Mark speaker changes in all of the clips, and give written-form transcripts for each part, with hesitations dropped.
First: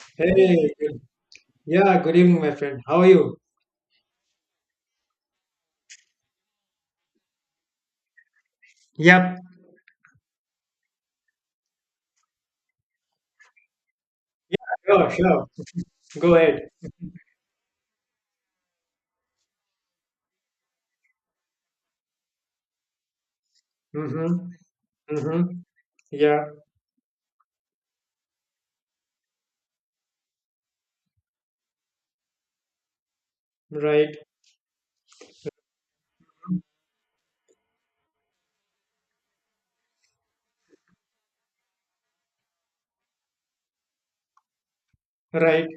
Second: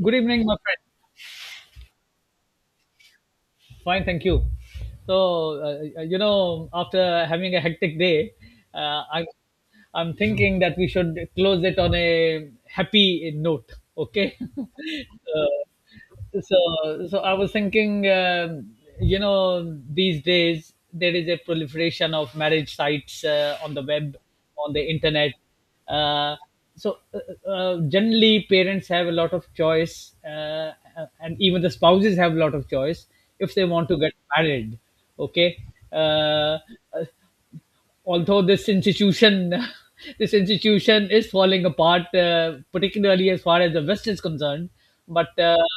Speaker 1: Good evening, my
Speaker 2: Hey,
Speaker 1: friend.
Speaker 2: good evening, my friend. How are you?
Speaker 1: Fine, thank you. So, you know, after having a hectic day, uh, I'm,
Speaker 2: Yep.
Speaker 1: I'm thinking that we should close it on a happy note. Okay.
Speaker 2: Sure, sure.
Speaker 1: uh,
Speaker 2: Go ahead.
Speaker 1: so so i was thinking you know these days there is a proliferation of marriage sites on the web
Speaker 2: Mm-hmm.
Speaker 1: on the internet.
Speaker 2: Mm-hmm.
Speaker 1: uh,
Speaker 2: Yeah,
Speaker 1: so uh, uh, generally parents have a lot of choice, and even the spouses have a lot of choice if they want to get
Speaker 2: right,
Speaker 1: married. Okay. uh, Although this institution this institution is falling apart, particularly as far as the west is concerned but uh,
Speaker 2: right,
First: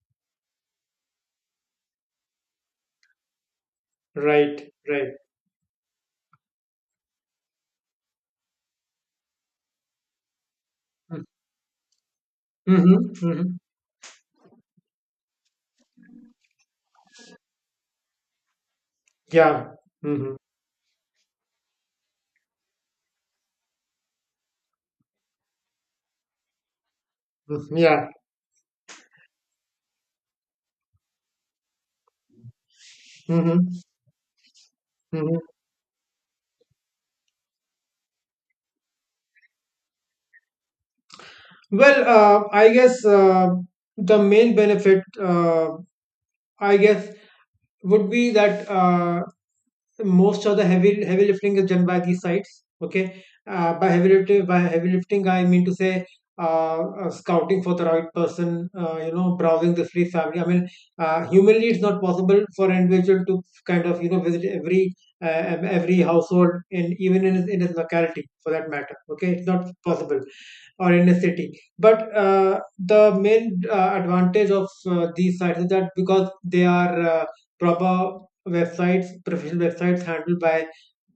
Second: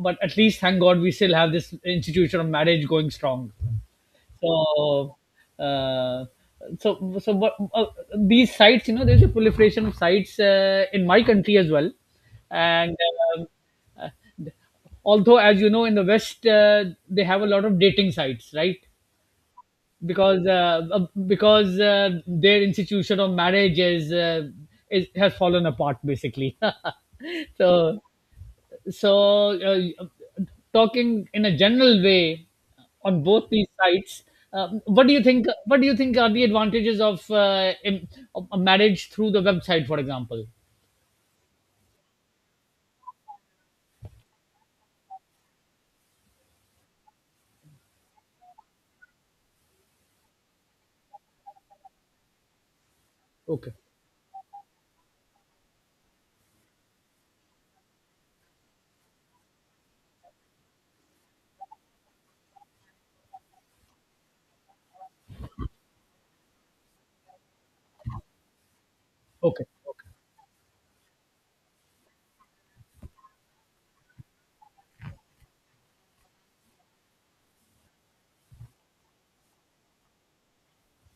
Speaker 1: but at least thank god we still have this institution of marriage going strong.
Speaker 2: right, right.
Speaker 1: So, uh, so what, these sites, you know, there's a proliferation of sites in my country as well. and
Speaker 2: Mm-hmm.
Speaker 1: um,
Speaker 2: Mm-hmm.
Speaker 1: uh, although as you know, in the west, they have a lot of dating sites, right?
Speaker 2: Yeah. Mm-hmm.
Speaker 1: Because their institution of marriage is has fallen apart, basically.
Speaker 2: Mm-hmm.
Speaker 1: so
Speaker 2: Yeah.
Speaker 1: so talking in a general way on both these
Speaker 2: Mm-hmm.
Speaker 1: sides, what do you
Speaker 2: Mm-hmm.
Speaker 1: think, what do you think are the advantages of of a marriage through the website, for example?
Speaker 2: Well, I guess, the main benefit, I guess, would be that most of the heavy lifting is done by these sites, okay.
Speaker 1: Okay.
Speaker 2: By heavy lifting, I mean to say, scouting for the right person, you know, browsing the free family, I mean, humanly it's not possible for an individual to kind of, you know, visit every, every household, and even in his locality for that matter, okay, it's not
Speaker 1: Okay. Okay.
Speaker 2: possible, or in a city. But the main advantage of these sites is that because they are proper websites, professional websites handled by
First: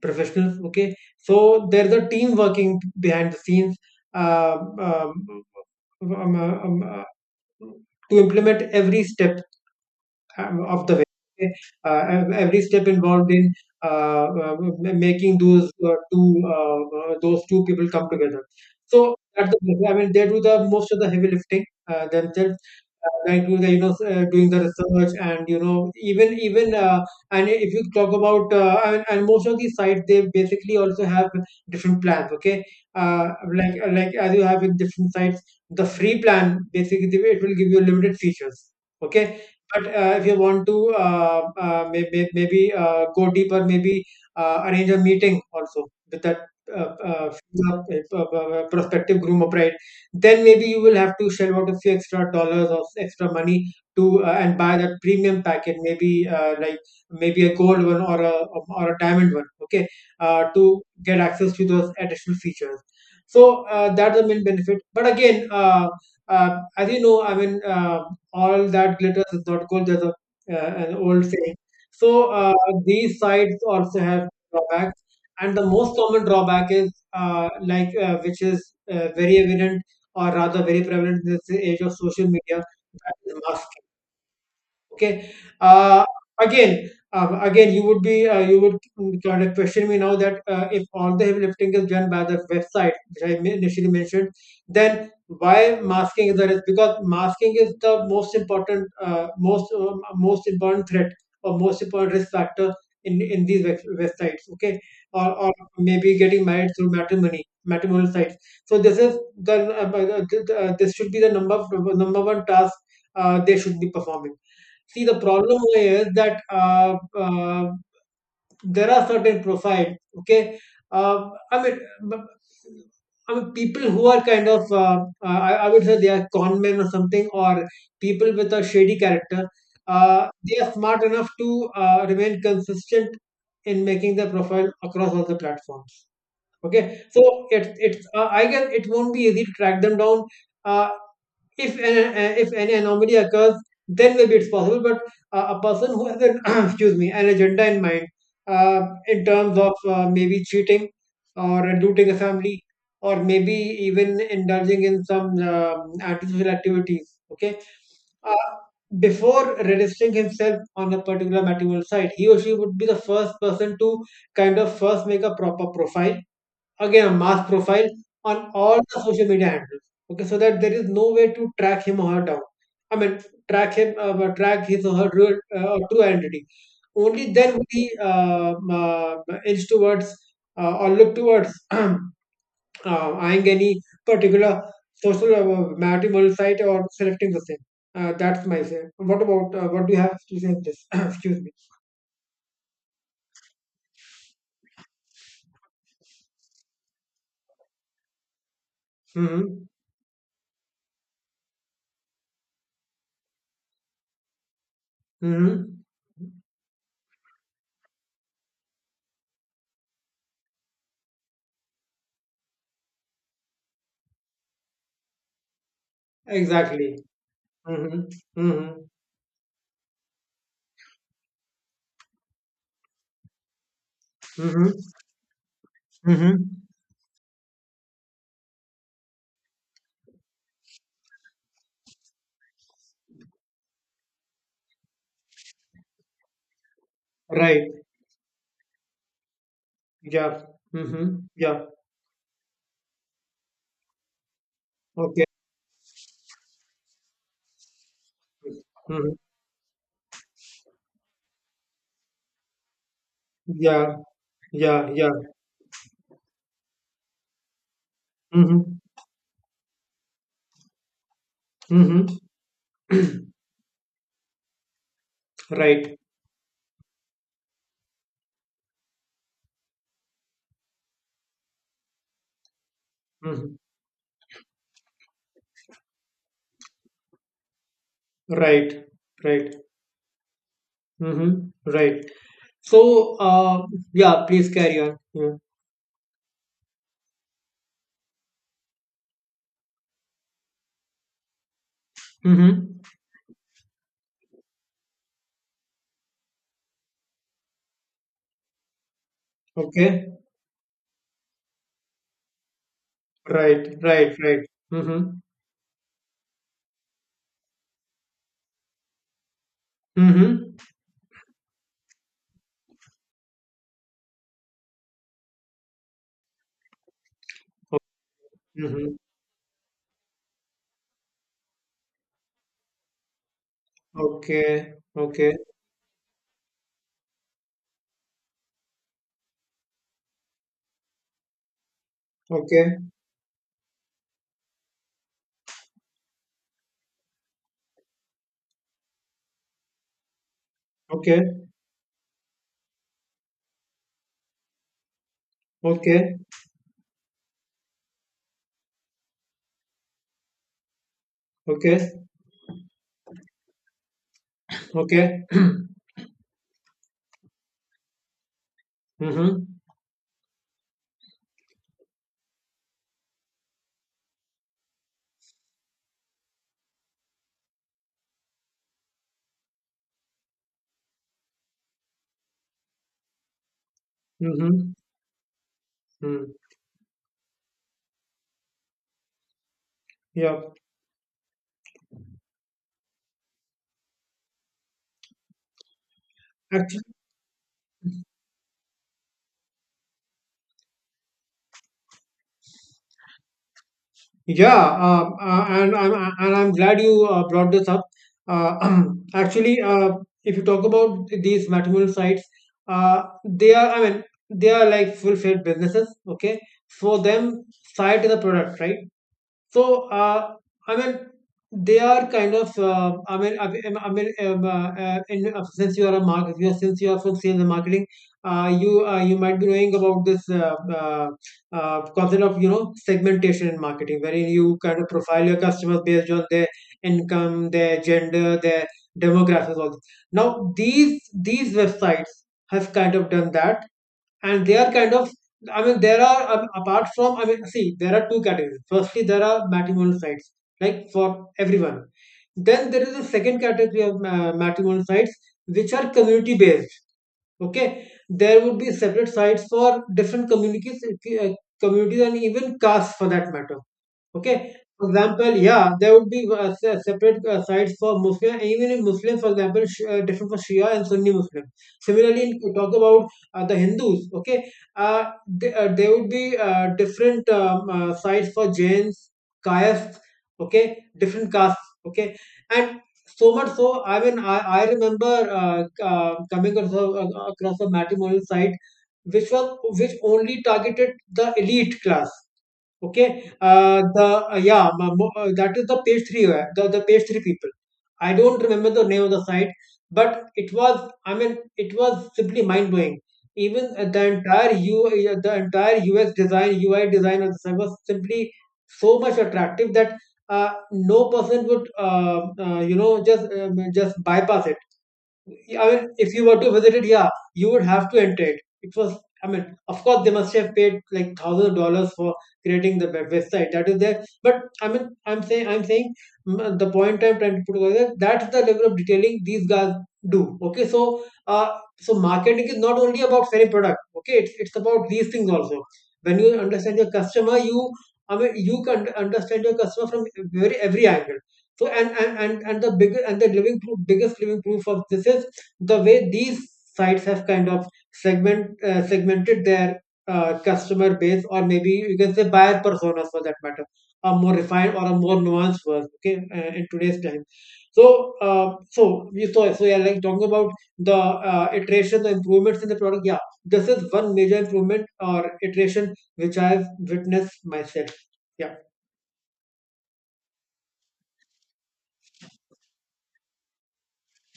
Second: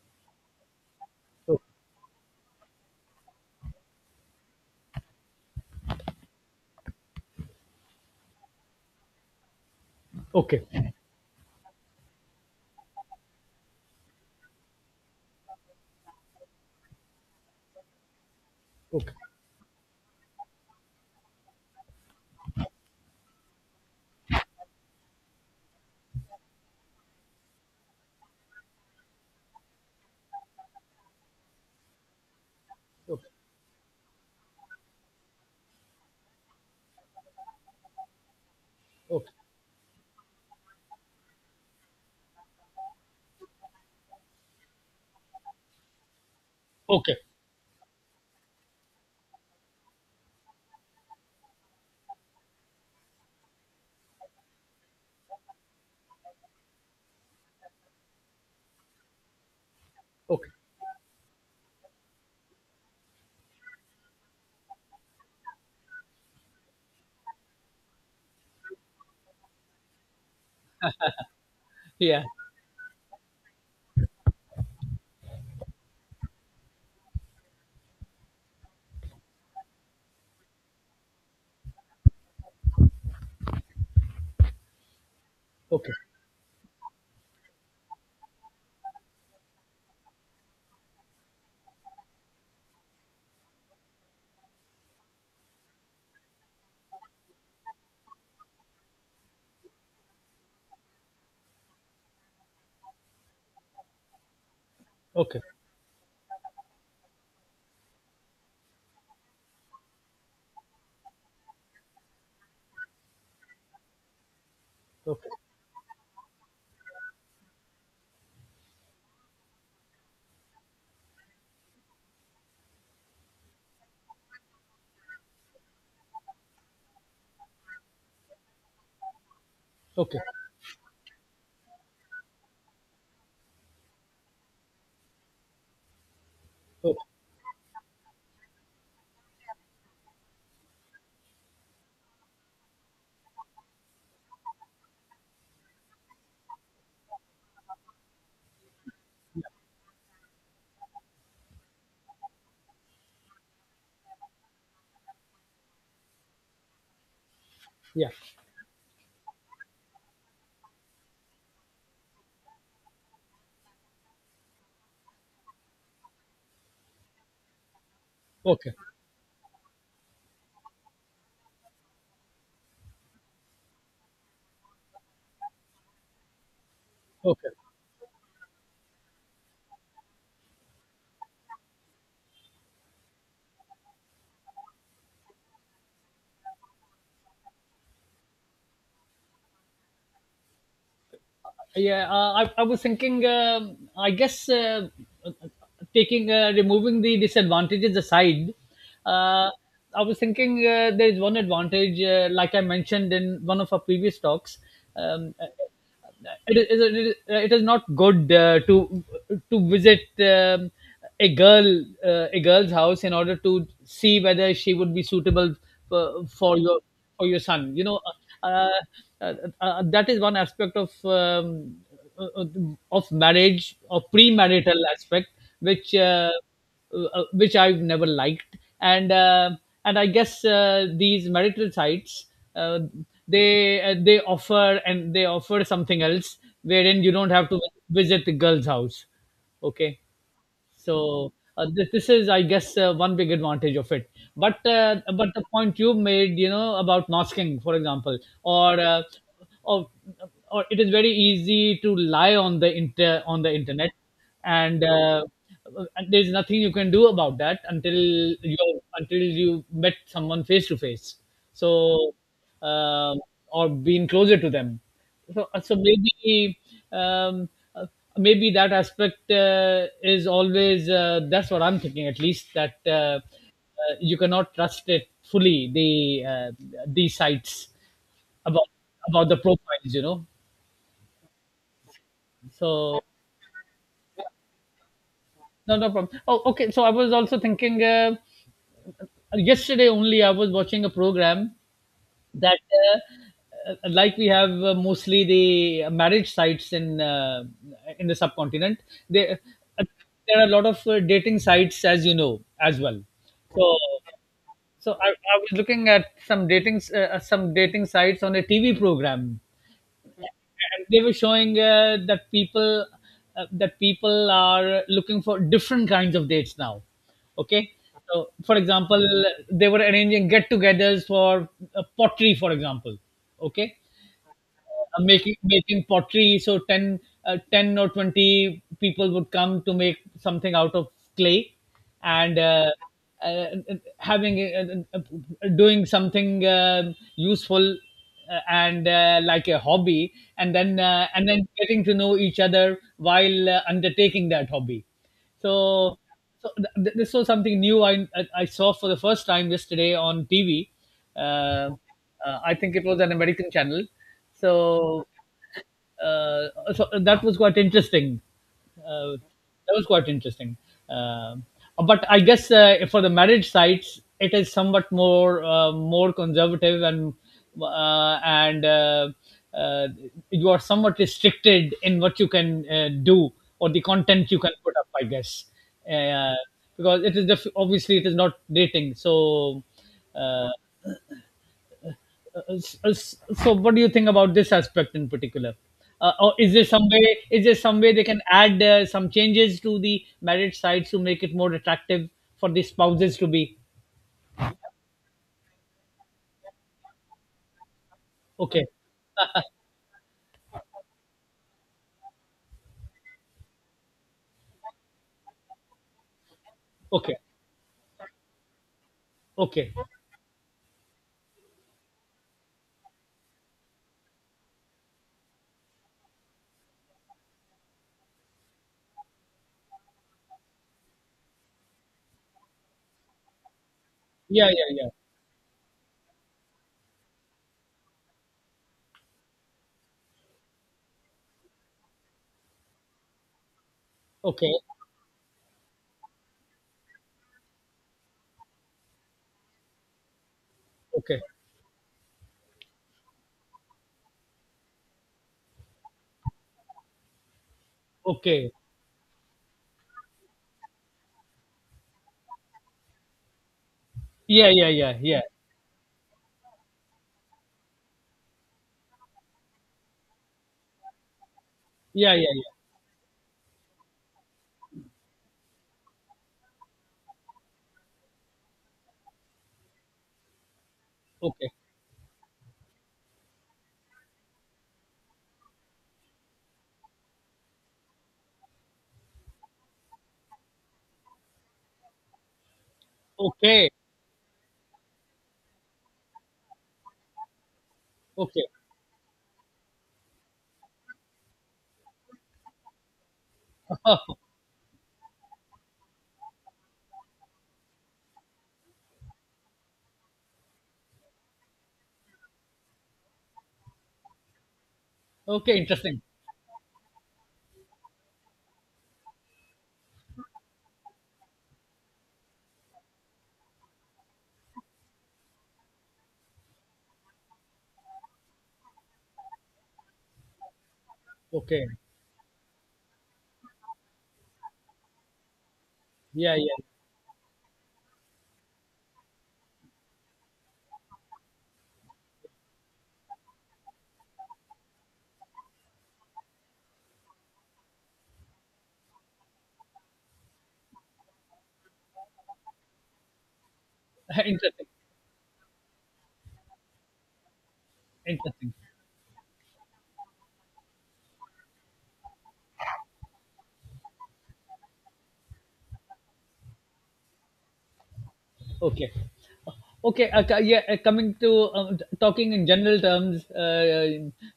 Speaker 2: professionals. Okay, so there's a team working behind the scenes, uh, um, um, um, uh, um, uh, to implement every step of
Speaker 1: Okay.
Speaker 2: the way. Uh, every step involved in uh, uh, making those two people come together.
Speaker 1: Okay.
Speaker 2: So I mean, they do the most of the heavy lifting themselves. They do the, you know, doing the research, and you know, even and if you talk about, and most of these sites, they basically also have different plans. Okay, uh,
Speaker 1: Okay.
Speaker 2: like like as you have in different sites, the free plan basically it will give you limited features. Okay, but if you want to, maybe go deeper, maybe arrange a meeting also with that,
Speaker 1: Okay.
Speaker 2: uh,
Speaker 1: Okay. Okay.
Speaker 2: uh, prospective groom bride. Then maybe you will have to shell out a few extra dollars or extra money to, and buy that premium packet. Maybe, like maybe a gold one, or a diamond one. Okay,
Speaker 1: Okay.
Speaker 2: to get access to those additional features. So that's the main benefit. But again, as you know, I mean. All that glitters is not gold. An old saying.
Speaker 1: Yeah.
Speaker 2: So these sites also have drawbacks, and the most common drawback is, which is very evident, or rather very prevalent in this age of social media, that is masking. Okay.
Speaker 1: Okay.
Speaker 2: Uh, Again, you would be, you would kind of question me now that, if all the heavy lifting is done by the website, which initially mentioned, then why masking is the risk? Because masking is the most important, most important threat, or most important risk factor in websites. Okay, or
Speaker 1: Okay.
Speaker 2: or maybe getting married through matrimonial sites. So this is the, this should be the number one task they should be performing. See, the
Speaker 1: Okay.
Speaker 2: problem here is that, there are certain profiles, okay? I mean, b- I mean, people who are kind of, I would say they are con men or something, or people with a shady character,
Speaker 1: Okay.
Speaker 2: they are smart enough to remain consistent in making their profile across all the platforms.
Speaker 1: Okay.
Speaker 2: Okay, so it's I guess it won't be easy to track them down. Uh, if an if any anomaly occurs, then maybe it's possible, but a person who has an excuse me an agenda in mind, uh, in terms of, maybe cheating, or looting a family, or maybe even indulging in some antisocial activities, okay,
Speaker 1: Yeah.
Speaker 2: uh, before registering himself on a particular matrimonial site, he or she would be the first person to kind of first make a proper profile, again a mass profile, on
Speaker 1: Okay.
Speaker 2: all the social media handles. Okay, so that there is no way to track him or her down. I mean, track him, track his or her real, true identity. Only
Speaker 1: Okay.
Speaker 2: then will he, edge towards, or look towards, eyeing any particular social matrimonial site or selecting the same. That's my say. What about, what do you have to say on this? Excuse me.
Speaker 1: Yeah, I was thinking, I guess, taking removing the disadvantages aside, uh,
Speaker 2: Hmm.
Speaker 1: I was thinking there is one advantage, like I mentioned in one of our previous talks. Um, uh,
Speaker 2: Hmm.
Speaker 1: it is not good to visit, a girl, a girl's house in order to see whether she would be suitable for, for your
Speaker 2: Exactly.
Speaker 1: for your son, you
Speaker 2: Hmm.
Speaker 1: know.
Speaker 2: Hmm.
Speaker 1: uh, uh, that is one aspect of, uh, of marriage or premarital
Speaker 2: Hmm.
Speaker 1: aspect, which uh,
Speaker 2: Mhm.
Speaker 1: which I've never liked. And I guess these marital sites, uh, they offer something else wherein you don't have to
Speaker 2: Right.
Speaker 1: visit the girl's house. Okay.
Speaker 2: Yeah. Mhm.
Speaker 1: so
Speaker 2: Yeah.
Speaker 1: uh, this, this is, I guess, one big advantage of it. But uh,
Speaker 2: Okay.
Speaker 1: but the point you made, you know, about masking, for example, or uh,
Speaker 2: Mhm.
Speaker 1: or or it is very easy to lie on the internet,
Speaker 2: Yeah.
Speaker 1: and.
Speaker 2: Yeah. Yeah.
Speaker 1: Uh, and there's nothing you can do about that until
Speaker 2: Mhm.
Speaker 1: you until you met someone face to face.
Speaker 2: Mhm.
Speaker 1: So, um, or being closer to them. So, so
Speaker 2: Right.
Speaker 1: maybe um, uh, maybe that aspect is always, that's what I'm thinking at least, that
Speaker 2: Mhm.
Speaker 1: you cannot trust it fully, the, uh, these sites about
Speaker 2: Right.
Speaker 1: about the
Speaker 2: Right.
Speaker 1: profiles, you know.
Speaker 2: Mhm. Right.
Speaker 1: So.
Speaker 2: So, yeah, please carry on. Yeah.
Speaker 1: No, no problem. Oh, okay. So I was also thinking, yesterday only I was watching a program, that,
Speaker 2: Mhm.
Speaker 1: like we have mostly the marriage sites in, in the subcontinent, they,
Speaker 2: Okay.
Speaker 1: there are a lot of dating sites, as you know, as well.
Speaker 2: Right.
Speaker 1: so
Speaker 2: Right. Right.
Speaker 1: so i,
Speaker 2: Mhm.
Speaker 1: I was looking at some some dating sites on a TV program,
Speaker 2: Mhm.
Speaker 1: and they were showing that people are looking for different kinds of dates now. Okay. So for
Speaker 2: Mm-hmm.
Speaker 1: example, they were arranging get-togethers for, pottery for example. Okay.
Speaker 2: Okay.
Speaker 1: uh,
Speaker 2: Okay.
Speaker 1: making making pottery. So 10, 10 or 20 people would come to make something out of clay. and uh,
Speaker 2: Okay.
Speaker 1: uh, having uh, uh, uh, doing something useful, and like a hobby, and
Speaker 2: Okay.
Speaker 1: then getting to know each other while undertaking that hobby. So,
Speaker 2: Okay.
Speaker 1: so th- this was something new I saw for the first time yesterday on TV. Uh, uh,
Speaker 2: Okay.
Speaker 1: I think it was an American channel. So
Speaker 2: Okay.
Speaker 1: uh, that was quite interesting. Uh,
Speaker 2: Mm-hmm.
Speaker 1: that was quite interesting. Um but I guess, for the marriage sites, it is somewhat more, more conservative, and uh, you are somewhat restricted in what you can do or the content you can
Speaker 2: Mm-hmm.
Speaker 1: put up, I guess.
Speaker 2: Mm.
Speaker 1: uh, because it is obviously it is not dating, so,
Speaker 2: Yeah.
Speaker 1: uh, S- so what do you think about this aspect in particular? Or is there some way, is there some way they can add some changes to the marriage sites to make it more attractive for the spouses to be?
Speaker 2: Yeah, and I'm glad you brought this up.
Speaker 1: Okay.
Speaker 2: Uh, Actually, if you talk about these matrimonial sites, they are I mean they are like full-fledged businesses. Okay, for
Speaker 1: Okay.
Speaker 2: them, site is a product, right?
Speaker 1: Okay.
Speaker 2: So, I mean, they are kind of. I mean, I mean, I mean in, Since you are a market, since you are from sales and marketing, you you might be knowing about this, concept of, you know, segmentation in marketing, wherein
Speaker 1: Yeah,
Speaker 2: you
Speaker 1: yeah,
Speaker 2: kind of
Speaker 1: yeah.
Speaker 2: profile your customers based on their income, their gender, their demographics. All this. Now, these websites have kind of done that, and
Speaker 1: Okay.
Speaker 2: they are kind of, I mean there are apart from I mean see, there are two categories. Firstly, there are matrimonial sites like for
Speaker 1: Okay.
Speaker 2: everyone. Then there is a second category of matrimonial sites which are community based. Okay, there
Speaker 1: Okay.
Speaker 2: would be separate sites for different communities, uh, communities and even castes for that matter.
Speaker 1: Yeah,
Speaker 2: Okay.
Speaker 1: yeah,
Speaker 2: For
Speaker 1: yeah, yeah,
Speaker 2: example, yeah, there would be separate sites for Muslim, even in Muslims, for example, different for Shia and Sunni Muslim.
Speaker 1: yeah, yeah,
Speaker 2: Similarly, in, to
Speaker 1: yeah.
Speaker 2: talk about the Hindus, okay, there would be different sites for Jains, Kayasts, okay, different
Speaker 1: Okay.
Speaker 2: castes, okay, and so much so, I mean, I remember coming across across a matrimonial site which was which only targeted the elite class. Okay,
Speaker 1: Okay.
Speaker 2: the yeah, that is the page three, the page three people. I don't
Speaker 1: Okay.
Speaker 2: remember the name of the site, but it was, I mean, it was simply mind blowing. Even the entire yeah, the entire UX design, UI design of the site was simply so much attractive that no person would, you know, just bypass it.
Speaker 1: Okay,
Speaker 2: Yeah, I mean,
Speaker 1: interesting.
Speaker 2: if you were to visit it, yeah, you would have to enter it. It was, I mean, of course, they must have paid like thousands of dollars for creating the website that is there. But I mean, I'm saying, the point I'm trying to put over there, that's the level of detailing these guys do. Okay, so,
Speaker 1: Okay.
Speaker 2: so marketing is not only about selling product. Okay, it's about these things also. When
Speaker 1: Yeah,
Speaker 2: you
Speaker 1: yeah.
Speaker 2: understand your customer, you, I mean, you can understand your customer from very every angle. So and the bigger and the living proof, biggest living proof of this is the way these sites have kind of segmented their customer base, or maybe you can say buyer personas for that matter, a more
Speaker 1: Interesting.
Speaker 2: refined or a more nuanced one, okay, in today's time. So
Speaker 1: Interesting.
Speaker 2: so we saw, so yeah, like talking about the iteration, the improvements in the product, yeah, this is one major improvement or iteration which I've witnessed myself, yeah.
Speaker 1: Okay. Okay, yeah, coming to, talking in general terms,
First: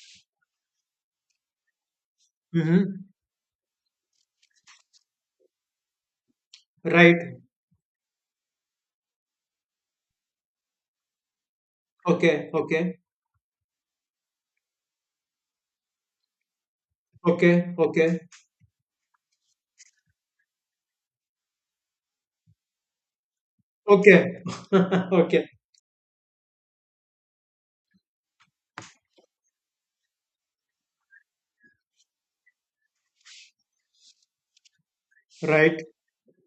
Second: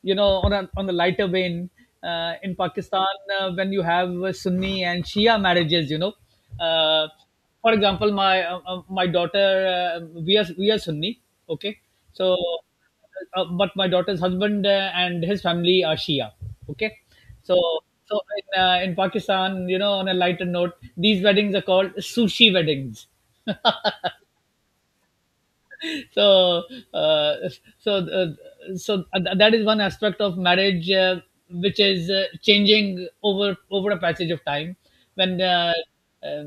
Speaker 1: you know, on a lighter vein, in
Speaker 2: Mm-hmm.
Speaker 1: Pakistan, when you have Sunni and Shia marriages, you know, uh,
Speaker 2: Right.
Speaker 1: for example, my my daughter, uh, we are Sunni, okay, so,
Speaker 2: Okay, okay,
Speaker 1: but my daughter's husband and his family are Shia, okay, so,
Speaker 2: okay, okay,
Speaker 1: so in Pakistan, you know, on a lighter note, these weddings are called sushi weddings.
Speaker 2: okay. Okay.
Speaker 1: So, uh, so uh, so that is one aspect of marriage, which is changing over over a passage of time, when
Speaker 2: Right.
Speaker 1: uh,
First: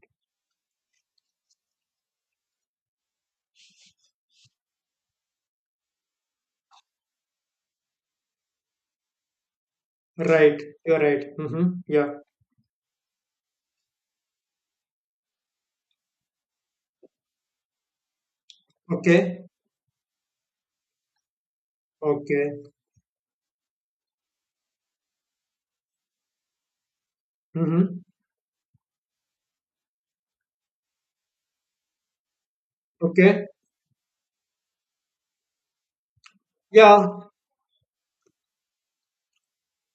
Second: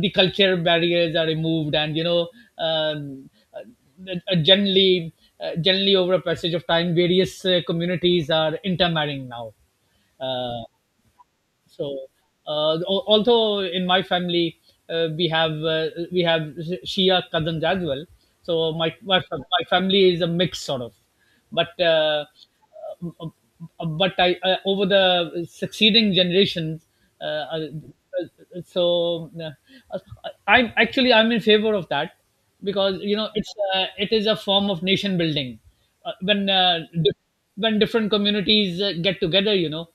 Speaker 1: the culture barriers are removed, and you know, um, uh, uh, generally generally, over a passage of time, various communities are intermarrying now,
Speaker 2: Right,
Speaker 1: uh,
Speaker 2: you're right. Mm-hmm.
Speaker 1: so,
Speaker 2: Yeah.
Speaker 1: although in my family, uh, we have Shia cousins as well, so my my, fa-
Speaker 2: Okay.
Speaker 1: my family is a mix sort of, but uh,
Speaker 2: Okay.
Speaker 1: but I, over the succeeding generations, uh, uh,
Speaker 2: Mm-hmm.
Speaker 1: so uh, I'm actually, I'm in favor of that, because you know,
Speaker 2: Okay.
Speaker 1: it's, it is a form of nation building, uh, when uh, di-
Speaker 2: Yeah.
Speaker 1: when different communities get together, you know,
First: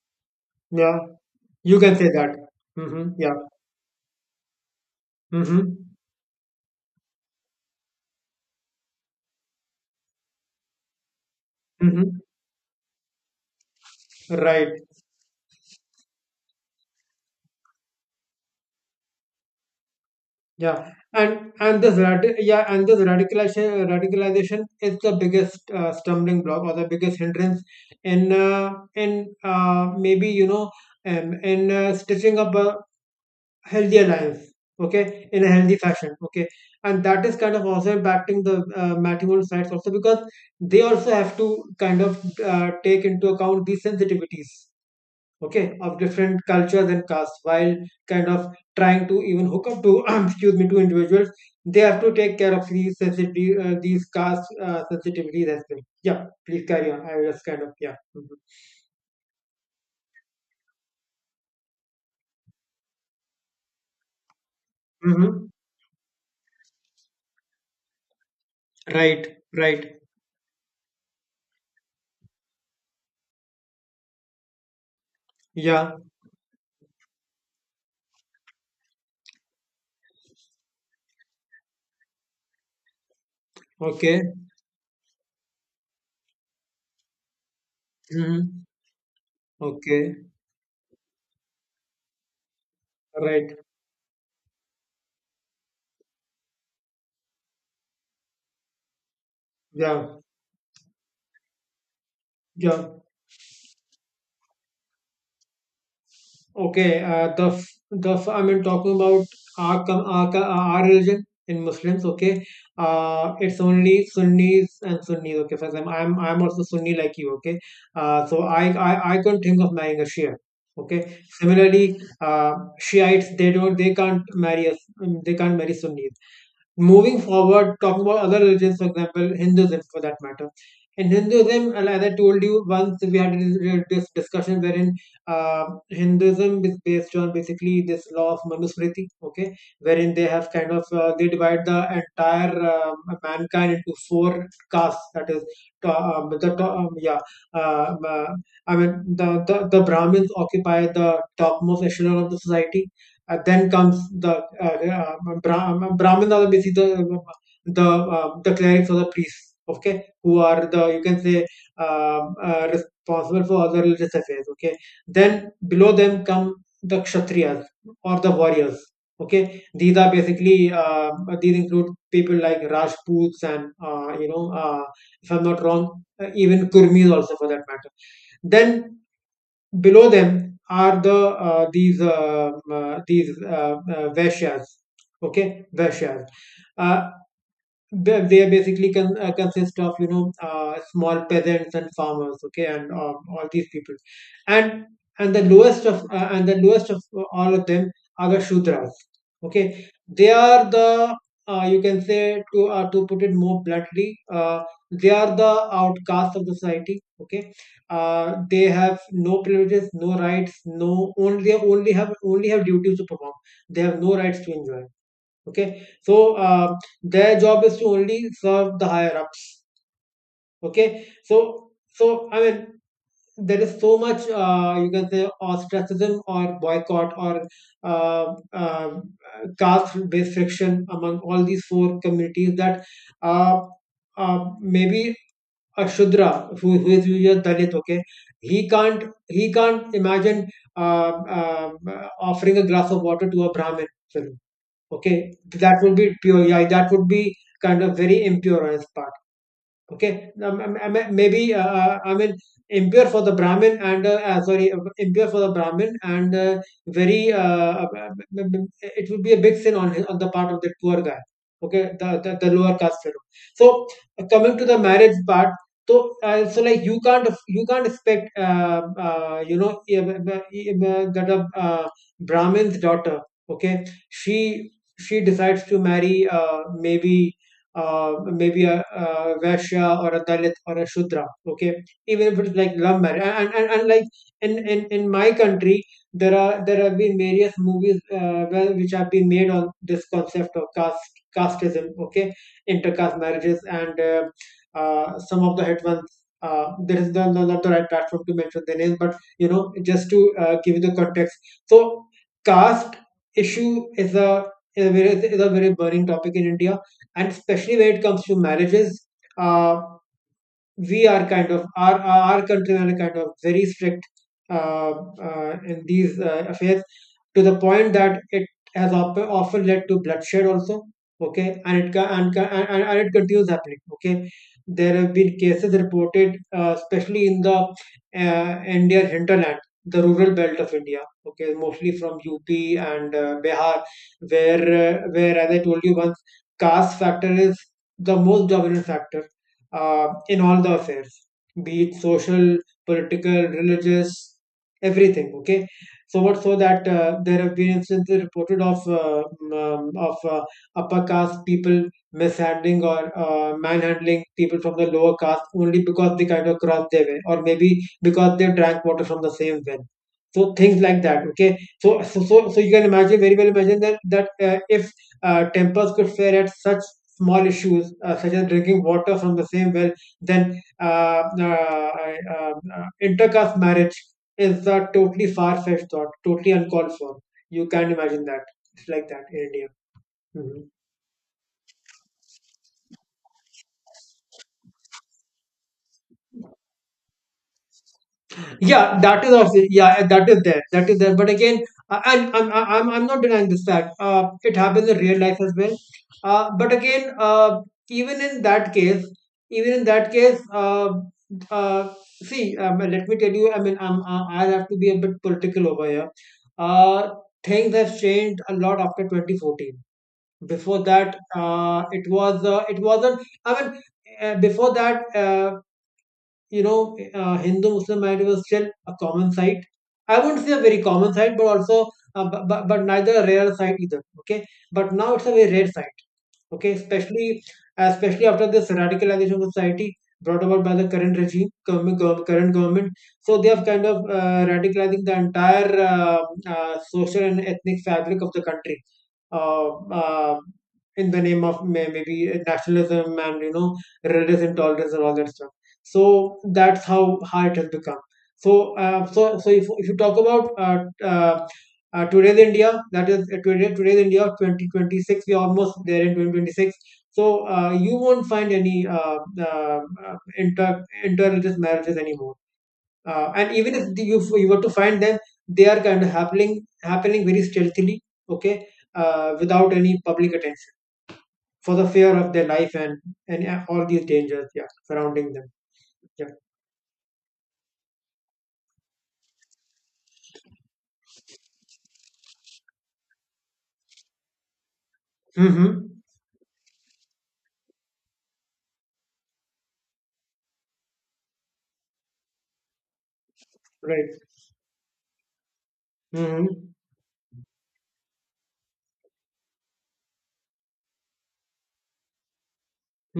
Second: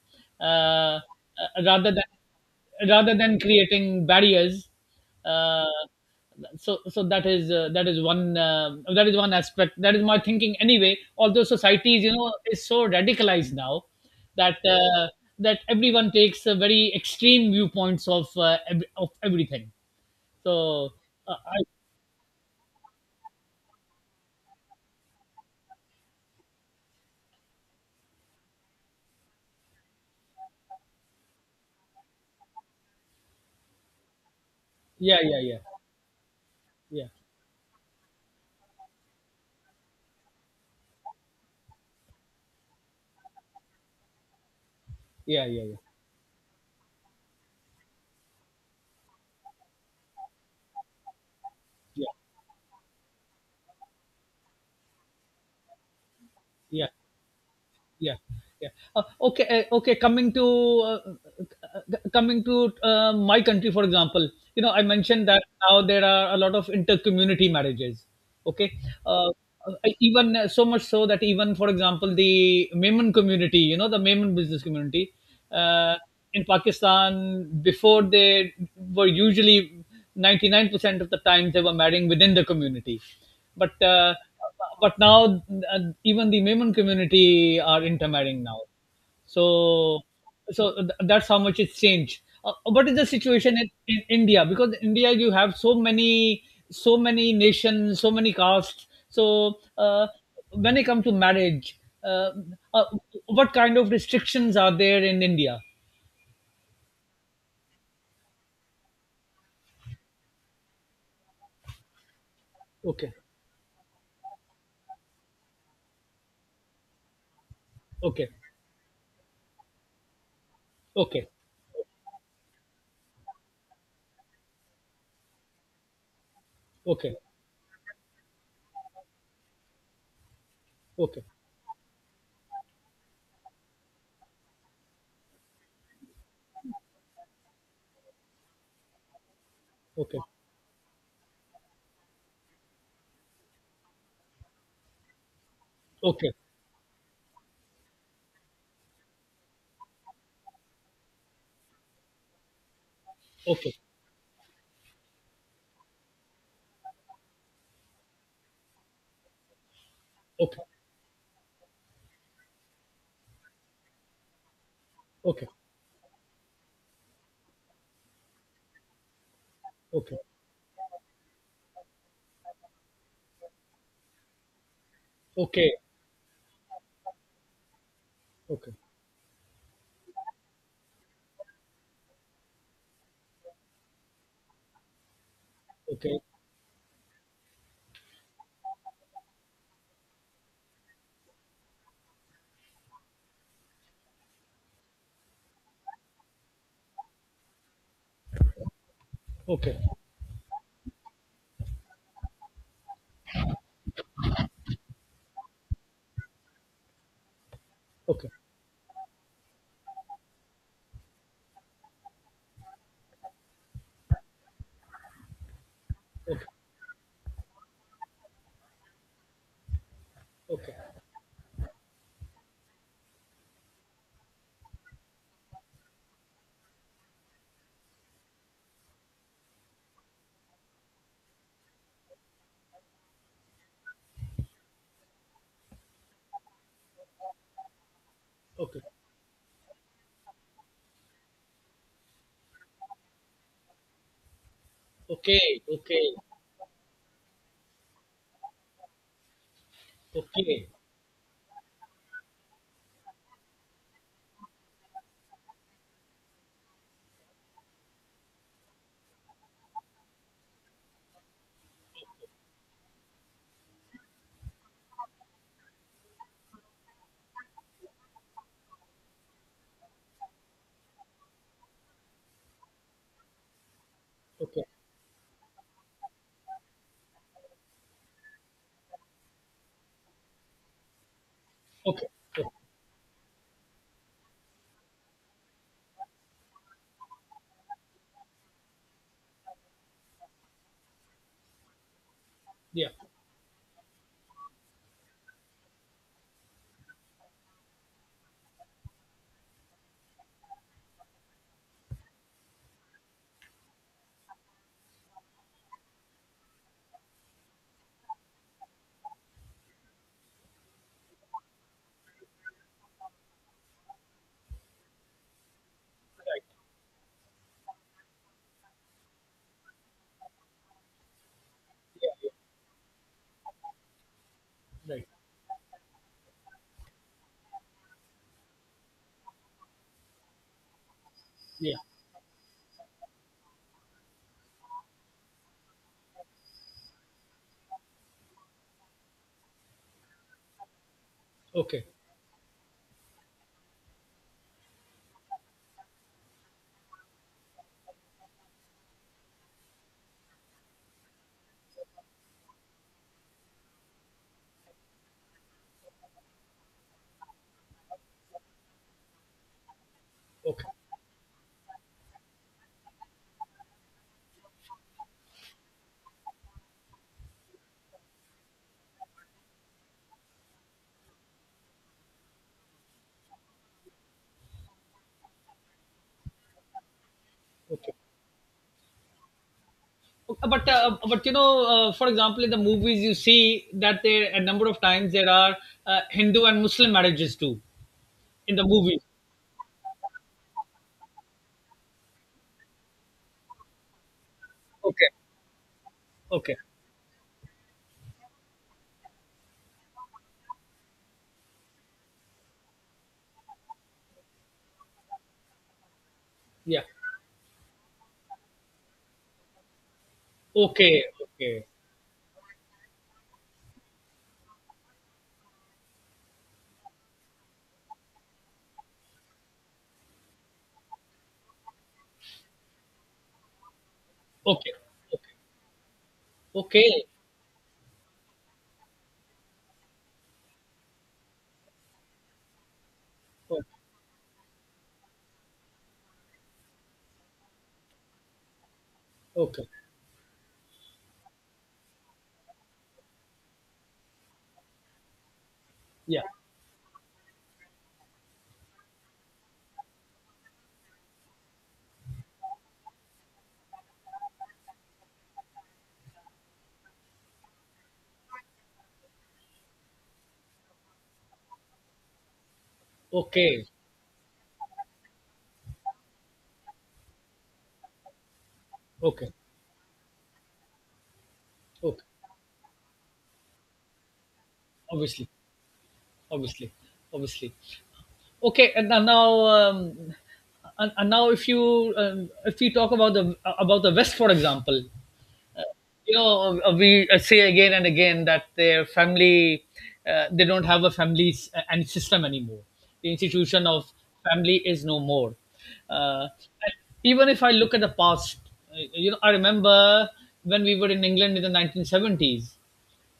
Speaker 2: Yeah.
Speaker 1: uh, uh,
Speaker 2: You
Speaker 1: rather
Speaker 2: can say that.
Speaker 1: than
Speaker 2: Mm-hmm.
Speaker 1: rather
Speaker 2: Yeah.
Speaker 1: than creating barriers, uh,
Speaker 2: Mm-hmm.
Speaker 1: so that is, that is one aspect. That is my thinking, anyway. Although societies, you
Speaker 2: Mm-hmm.
Speaker 1: know, is so radicalized now that
Speaker 2: Right.
Speaker 1: that everyone takes very extreme viewpoints of, of everything. So,
Speaker 2: Yeah.
Speaker 1: uh,
Speaker 2: And
Speaker 1: I,
Speaker 2: and this yeah, and this radicalization is the biggest stumbling block or the biggest hindrance in maybe, you know, in stitching up a healthier life,
Speaker 1: yeah,
Speaker 2: okay,
Speaker 1: yeah,
Speaker 2: in a
Speaker 1: yeah,
Speaker 2: healthy fashion, okay, and
Speaker 1: yeah,
Speaker 2: that is kind of also impacting the matrimonial sites also, because they also have to kind of take into account these sensitivities,
Speaker 1: yeah, yeah, yeah,
Speaker 2: okay, of different cultures and castes, while kind of trying to even hook up to excuse me to individuals. They have
Speaker 1: yeah,
Speaker 2: to take care of these sensitivity these caste sensitivities as well, yeah, please
Speaker 1: yeah,
Speaker 2: carry on, I will just kind of yeah.
Speaker 1: yeah,
Speaker 2: Mhm.
Speaker 1: yeah. Okay, okay, coming to, uh, my country, for example, you know, I mentioned that
Speaker 2: Mm-hmm.
Speaker 1: now there are a lot of inter-community marriages. Okay. uh,
Speaker 2: Right, right.
Speaker 1: Even, so much so that even, for example, the Memon community, you know, the Memon business community, uh,
Speaker 2: Yeah,
Speaker 1: in Pakistan, before, they were usually 99% of the time they were marrying within the community, but uh,
Speaker 2: okay.
Speaker 1: but now, even the Memon community are intermarrying now.
Speaker 2: Mm-hmm.
Speaker 1: So,
Speaker 2: Okay,
Speaker 1: that's how much it's changed. What is the
Speaker 2: right.
Speaker 1: situation in India? Because India, you have so many, so many nations, so many castes. So,
Speaker 2: Yeah,
Speaker 1: when it comes to marriage, uh,
Speaker 2: yeah.
Speaker 1: what kind of restrictions are there in India?
Speaker 2: Okay. I mean talking about our com- our, co- our religion in Muslims. Okay.
Speaker 1: Okay,
Speaker 2: It's only Sunnis and Sunnis. Okay. For example, I'm also Sunni like you. Okay.
Speaker 1: okay,
Speaker 2: So I couldn't think of marrying a Shia. Okay.
Speaker 1: okay,
Speaker 2: Similarly, Shiites, they can't marry us. They can't marry Sunnis.
Speaker 1: okay,
Speaker 2: Moving forward, talking about other religions, for example, Hinduism for that matter. In
Speaker 1: okay,
Speaker 2: Hinduism, and as I told you once, we had this discussion wherein uh, Hinduism is based on basically this law of Manusmriti, okay, wherein
Speaker 1: okay,
Speaker 2: they have kind of they divide the entire mankind into 4 castes. That is, to,
Speaker 1: okay,
Speaker 2: the to, yeah, um, uh, I mean the Brahmins occupy the topmost echelon of the society. Then
Speaker 1: okay, okay,
Speaker 2: comes the Brahmins are basically the the clerics or the priests, okay, who
Speaker 1: okay,
Speaker 2: are the, you can say, responsible for all the religious affairs, okay. Then below them come the kshatriyas or the warriors, okay. These are
Speaker 1: okay, okay,
Speaker 2: basically these include people like Rajputs and if I'm not
Speaker 1: okay,
Speaker 2: wrong, even Kurmis also for that matter.
Speaker 1: okay.
Speaker 2: Then below them are the these vaishyas. Okay,
Speaker 1: Okay,
Speaker 2: vaishyas. Uh, they basically can consist of, small peasants and farmers, okay, and all these people, and and the lowest of all of them are the shudras, okay.
Speaker 1: okay,
Speaker 2: They are the, you can say, to put it more bluntly, they are the outcasts of the society, okay.
Speaker 1: okay,
Speaker 2: They have no privileges, no rights, no, only have duties to perform. They have no rights to enjoy, okay.
Speaker 1: okay,
Speaker 2: Their job is to only serve the higher ups
Speaker 1: okay,
Speaker 2: okay. I mean, there is so much, you can say, ostracism or boycott or uh, uh, caste based friction among all these four communities, that uh, maybe a shudra, who is usually a dalit, okay,
Speaker 1: okay,
Speaker 2: he can't imagine uh, uh, offering a glass of water to a brahmin. Okay,
Speaker 1: okay,
Speaker 2: that would be
Speaker 1: okay,
Speaker 2: pure. Yeah, that would be kind of very impure on his part. Okay, now,
Speaker 1: okay,
Speaker 2: m- maybe I mean, impure for the Brahmin and sorry, impure for the Brahmin and very it would be a big sin on the part of the poor guy. Okay, the the lower caste fellow. So coming to the marriage part, so like, you can't expect uh, you know eh, eh, that a, Brahmin's daughter. Okay,
Speaker 1: okay, okay,
Speaker 2: she decides to marry, maybe maybe a Vaishya or a Dalit or a Shudra. Okay,
Speaker 1: okay,
Speaker 2: even if it's like love marriage, and like in, in my country, there have been various movies, which have been made on this concept of casteism. Okay,
Speaker 1: yeah,
Speaker 2: intercaste marriages and some of the hit ones. There is the, no, not the right platform to mention the names, but, you know, just to give you the context. So, caste issue is a, is a very burning topic in India, and especially when it comes to marriages. uh, we are kind of, our countries are kind of very strict uh, in these
Speaker 1: right,
Speaker 2: affairs, to the point that it has often led to bloodshed also, okay. And it ca-
Speaker 1: yeah,
Speaker 2: and, ca- and it continues happening, okay. There
Speaker 1: yeah, right,
Speaker 2: have been cases reported, especially in the Indian hinterland, the rural belt of India, okay.
Speaker 1: yeah,
Speaker 2: Mostly from UP and Bihar, where, where, as I told you once, caste factor is the most dominant factor in all the affairs, be
Speaker 1: okay,
Speaker 2: it social, political, religious, everything. Okay, so much so that there have been instances reported of um, of uh, upper caste people mishandling or manhandling people from the lower caste only because they kind of crossed their way, or maybe because they drank water from the same well. So
Speaker 1: okay,
Speaker 2: things like that. Okay, so you can imagine, very well imagine, that if tempers could fare at such small issues such as drinking water from the same well, then uh, uh, intercaste marriage is a totally far fetched thought, totally uncalled for. You can't
Speaker 1: okay.
Speaker 2: imagine that. It's like that in India.
Speaker 1: Okay.
Speaker 2: Mhm.
Speaker 1: But you know, for example, in the movies, you see that there a number of times there are Hindu and Muslim marriages too, in the
Speaker 2: Yeah,
Speaker 1: movies.
Speaker 2: that is also, yeah, that is there. That is there. But again, I'm not denying this fact. It happens in
Speaker 1: Okay,
Speaker 2: real life as well.
Speaker 1: okay,
Speaker 2: But again, even in that case, even in that case, uh, uh, see, let me tell you. I mean, I- I'll have to be a bit political over here.
Speaker 1: yeah,
Speaker 2: Uh, Things have changed a lot after 2014. Before
Speaker 1: okay,
Speaker 2: that,
Speaker 1: okay,
Speaker 2: it wasn't. I mean, before that, Hindu Muslim marriage was still a common sight. I wouldn't say a very common sight, but also, but neither a rare sight either. Okay.
Speaker 1: okay,
Speaker 2: But now it's a
Speaker 1: okay,
Speaker 2: very rare sight, okay,
Speaker 1: okay,
Speaker 2: especially after this radicalization of society brought about by the current government. So they
Speaker 1: okay,
Speaker 2: have kind of radicalizing the entire social and ethnic fabric of the country
Speaker 1: okay,
Speaker 2: uh, uh, in the name of, maybe, nationalism, and, you know, religious intolerance and all that stuff. So
Speaker 1: yeah,
Speaker 2: that's how hard it has become. So if you talk about today's India, that is, today's India of 2026, we're almost there in 2026. So you won't find any interreligious marriages anymore. And
Speaker 1: okay,
Speaker 2: even if you were to find them, they are kind of happening very stealthily, okay,
Speaker 1: okay,
Speaker 2: without any public attention, for the
Speaker 1: okay.
Speaker 2: fear of their life and all these dangers, yeah,
Speaker 1: Obviously,
Speaker 2: surrounding them. Yeah.
Speaker 1: obviously, obviously. Okay. And now, now, and now, if you, if we talk about the, about the West, for example,
Speaker 2: Mm-hmm.
Speaker 1: you know, we say again and again that their family, they don't have a family s- and system anymore. The institution of
Speaker 2: Right.
Speaker 1: family is no more. Uh,
Speaker 2: Mm-hmm.
Speaker 1: and even if I look at the past, you know, I remember when we were in England in the 1970s.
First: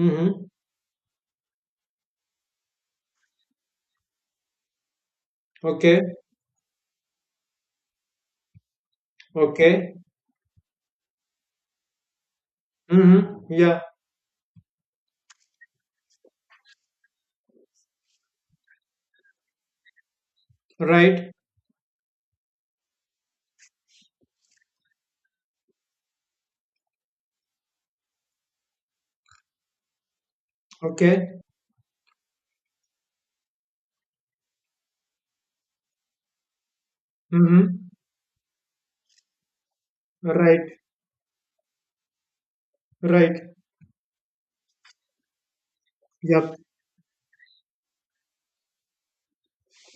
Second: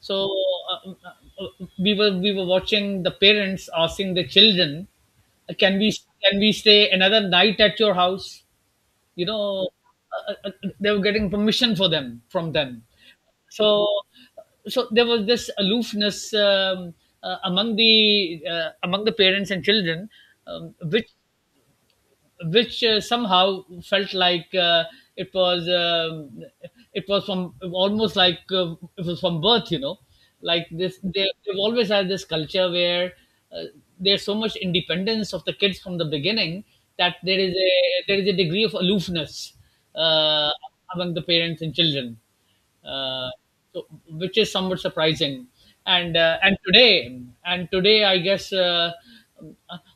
Speaker 1: So, uh, uh, uh, we were watching the parents asking the children, Can we,
Speaker 2: Okay.
Speaker 1: can we stay another night at your house?" You know,
Speaker 2: Okay.
Speaker 1: they were getting permission for them from them.
Speaker 2: Mm-hmm. Yeah.
Speaker 1: So, so there was this aloofness, among the, among the parents and children, um, which
Speaker 2: Right.
Speaker 1: which somehow felt like, it was, it was from almost like, it was from birth, you know, like this, they,
Speaker 2: Okay.
Speaker 1: they've always had this culture where, uh, there's so much independence of the kids from the beginning, that there is
Speaker 2: Mm-hmm.
Speaker 1: a, there is a degree of aloofness, uh,
Speaker 2: Right.
Speaker 1: among the parents and children, uh,
Speaker 2: Right.
Speaker 1: so which is somewhat surprising. And uh,
Speaker 2: Yep.
Speaker 1: and today and today, I guess,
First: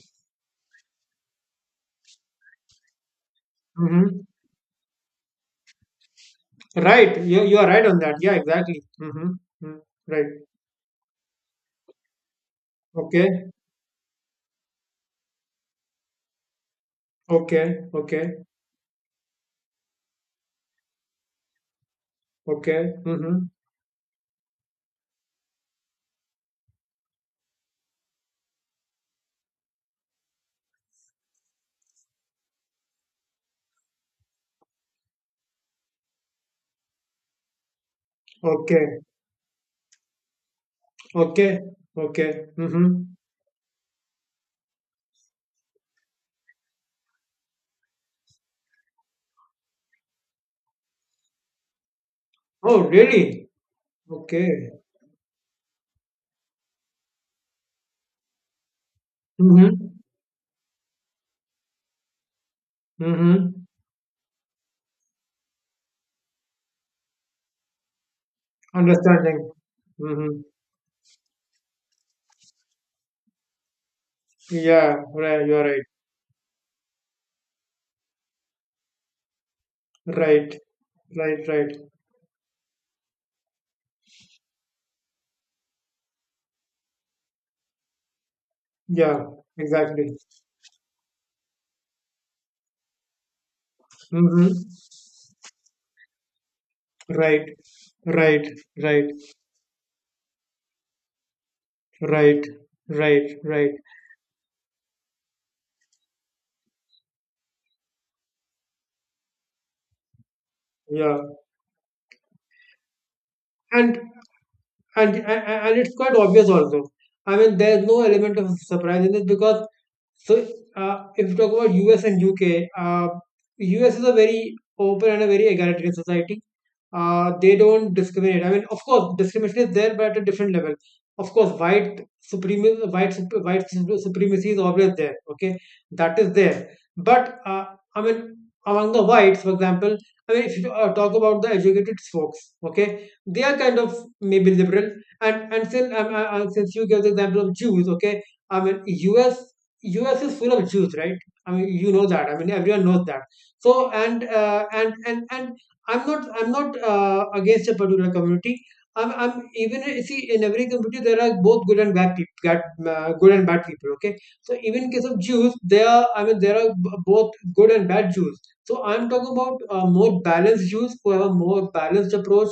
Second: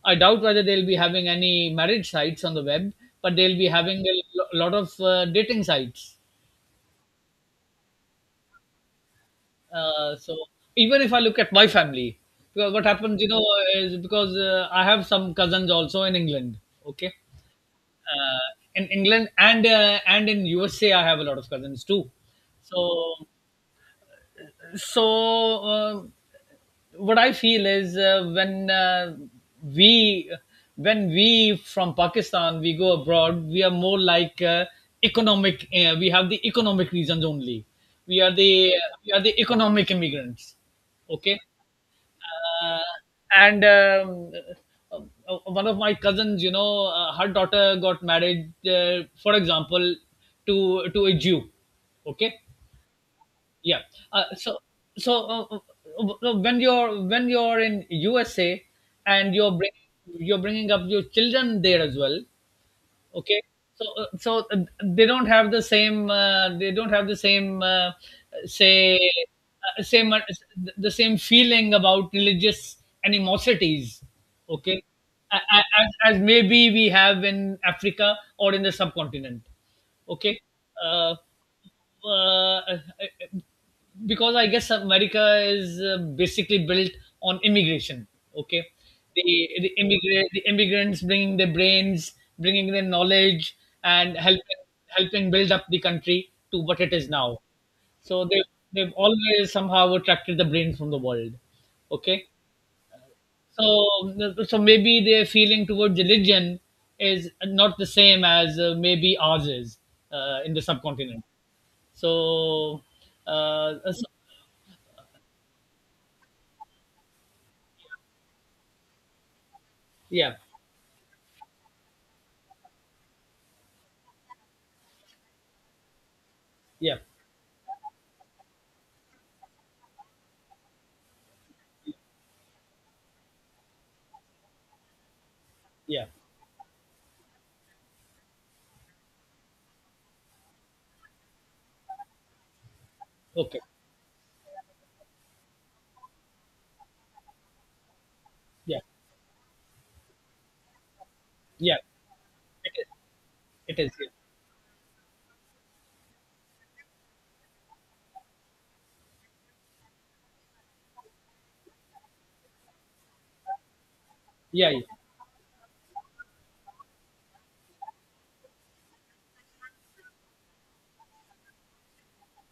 Speaker 1: I doubt whether they'll be having any marriage sites on the web, but they'll be having
Speaker 2: Mm-hmm.
Speaker 1: lot of dating sites.
Speaker 2: Right. You are right on that. Yeah, exactly. Mm-hmm. Mm.
Speaker 1: Uh,
Speaker 2: Right.
Speaker 1: so Even if I look at my family, because what happens, you know,
Speaker 2: Okay.
Speaker 1: is because I have some cousins also in England. Okay,
Speaker 2: Okay. Okay.
Speaker 1: uh, in England and in USA, I have a lot of cousins too.
Speaker 2: Okay.
Speaker 1: So
Speaker 2: Mm-hmm.
Speaker 1: so what I feel is when we we from Pakistan we go abroad, we are more like economic. We have the economic reasons only. We are the
Speaker 2: Okay.
Speaker 1: we are the economic immigrants. Okay,
Speaker 2: Okay. Okay.
Speaker 1: uh,
Speaker 2: Mm-hmm.
Speaker 1: and uh, one of my cousins, her daughter got married, for example, to a Jew. Okay,
Speaker 2: Oh, really?
Speaker 1: yeah. Uh, so
Speaker 2: Okay.
Speaker 1: so uh, uh, when you're in USA and
Speaker 2: Mm-hmm.
Speaker 1: you're bringing up your children there as well. Okay.
Speaker 2: Mm-hmm.
Speaker 1: They don't have they don't have the same say
Speaker 2: Understanding.
Speaker 1: same
Speaker 2: Mm-hmm.
Speaker 1: the same feeling about religious animosities. Okay.
Speaker 2: Yeah.
Speaker 1: A- a-
Speaker 2: Right. You are right.
Speaker 1: As maybe we have in Africa or in the subcontinent, okay,
Speaker 2: Right.
Speaker 1: uh,
Speaker 2: Right. Right.
Speaker 1: uh, because I guess America is basically built on immigration. Okay, the
Speaker 2: Yeah. Exactly.
Speaker 1: the immigrants bringing their brains, bringing their knowledge, and
Speaker 2: Mm-hmm.
Speaker 1: helping build up the country to what it is now.
Speaker 2: Right.
Speaker 1: So
Speaker 2: Right.
Speaker 1: they've
Speaker 2: Right.
Speaker 1: always somehow attracted the brains from the world. Okay,
Speaker 2: Right, right, right.
Speaker 1: so so maybe their feeling towards religion is not the same as maybe ours is, in the
Speaker 2: Yeah,
Speaker 1: subcontinent. So, uh,
Speaker 2: and
Speaker 1: so
Speaker 2: and it's quite obvious also. I mean, there's no element of surprise in this because,
Speaker 1: yeah.
Speaker 2: so if you talk about US and UK, US is a very open and a very egalitarian society.
Speaker 1: Yeah,
Speaker 2: They don't discriminate. I mean, of course, discrimination is there, but at a different level. Of course, white supremacy, white supremacy is always there. Okay,
Speaker 1: yeah.
Speaker 2: that is there. But I mean, among the whites, for example, I mean, if you talk about the educated folks, okay, they are
Speaker 1: Okay.
Speaker 2: kind of maybe liberal. And since you gave the example of Jews, okay, I
Speaker 1: Yeah,
Speaker 2: mean, U. S. is full of Jews, right? I mean,
Speaker 1: yeah.
Speaker 2: you know that. I mean,
Speaker 1: It
Speaker 2: everyone
Speaker 1: is.
Speaker 2: knows that.
Speaker 1: It
Speaker 2: So
Speaker 1: is.
Speaker 2: and I'm not, against a particular community. I'm even See, in every community there are both good and bad people, good and bad people. Okay, so
Speaker 1: Yeah, yeah,
Speaker 2: even in case of Jews, there are, I mean, there are, both good and bad Jews. So I'm talking about more balanced Jews who have a more balanced approach,